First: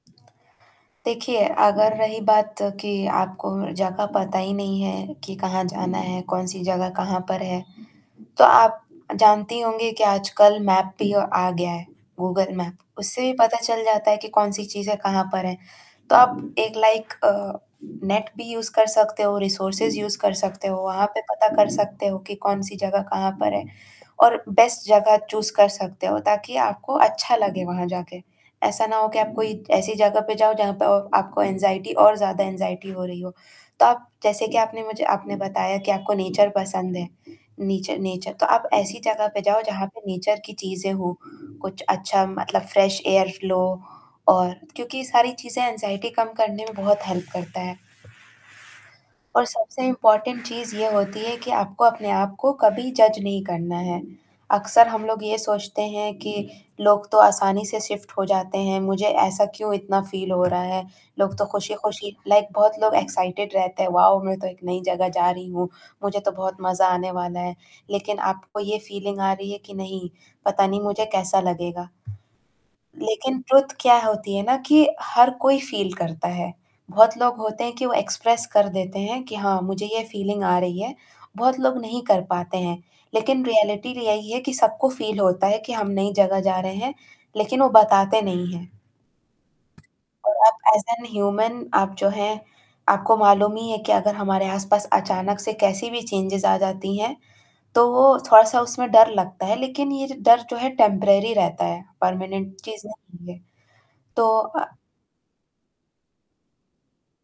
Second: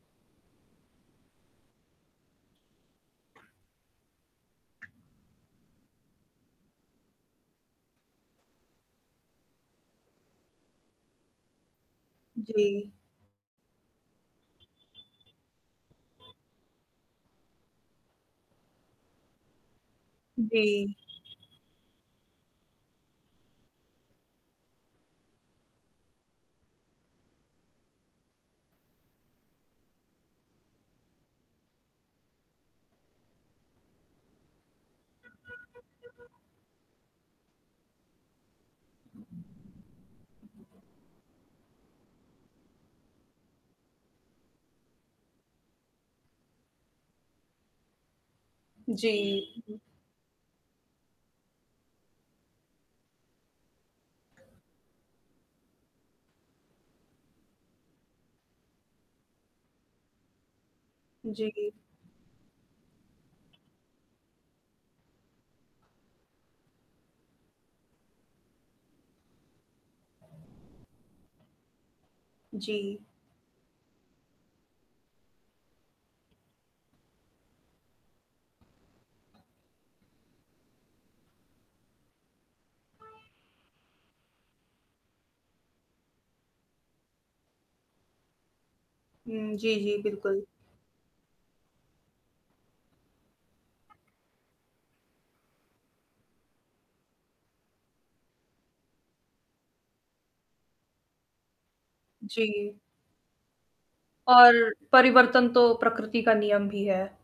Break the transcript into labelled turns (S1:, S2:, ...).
S1: देखिए, अगर रही बात कि आपको जगह पता ही नहीं है कि कहाँ जाना है, कौन-सी जगह कहाँ पर है, तो आप जानती होंगी कि आजकल मैप भी आ गया है, गूगल मैप।
S2: जी।
S1: उससे पता चल जाता है कि कौन-सी चीज़ें कहाँ पर हैं, तो आप एक लाइक अ, नेट भी यूज़ कर सकते हो, रिसोर्सेस यूज़ कर सकते हो,
S2: जी।
S1: वहाँ पे पता कर सकते हो कि कौन-सी जगह कहाँ पर है, और बेस्ट जगह चूज़ कर सकते हो ताकि आपको अच्छा लगे वहाँ जाके। ऐसा ना हो कि आप कोई ऐसी जगह पे जाओ जहाँ पे अ, आपको एंग्ज़ायटी और ज़्यादा एंग्ज़ायटी हो रही हो। तो आप जैसे कि आपने मुझे आपने बताया कि आपको नेचर पसंद है। नीचर नेचर तो आप ऐसी जगह पे जाओ जहाँ पे नेचर की चीज़ें हो, कुछ अच्छा मतलब फ्रेश एयर फ्लो और क्योंकि सारी चीज़ें एंग्ज़ायटी कम करने में बहुत हेल्प करता है। और
S2: जी।
S1: सबसे इम्पोर्टेंट चीज़ ये होती है कि आपको अपने आप को कभी जज नहीं करना है। अक्सर हम लोग ये सोचते हैं कि, लोग तो आसानी से शिफ्ट हो जाते हैं, मुझे ऐसा क्यों इतना फील हो रहा है, लोग तो
S2: जी।
S1: खुशी-खुशी लाइक बहुत लोग एक्साइटेड रहते हैं, वाओ! मैं तो एक नई जगह जा रही हूँ, मुझे तो बहुत मज़ा आने वाला है। लेकिन आपको ये फीलिंग आ रही है कि नहीं पता नहीं मुझे कैसा लगेगा।
S2: जी।
S1: लेकिन ट्रुथ क्या होती है ना कि हर कोई फील करता है। बहुत लोग होते हैं कि वो एक्सप्रेस कर देते हैं कि हाँ, मुझे ये फीलिंग आ रही है, बहुत लोग नहीं कर पाते हैं। लेकिन रियलिटी र यही है कि सबको फील होता है कि हम नई जगह जा रहे हैं, लेकिन वो बताते नहीं हैं।
S2: हुँ, जी, जी,
S1: और
S2: बिल्कुल।
S1: आप ऐज़ एन ह्यूमन आप जो हैं आपको मालूम ही है कि अगर हमारे आस-पास अचानक से कैसी भी चेंजेस आ जाती हैं, तो वो थोड़ा-सा उसमें डर लगता है लेकिन ये डर जो है टेम्परेरी रहता है, परमानेंट
S2: जी।
S1: चीज़ नहीं है। तो
S2: और
S1: अ
S2: परिवर्तन तो प्रकृति का नियम भी है।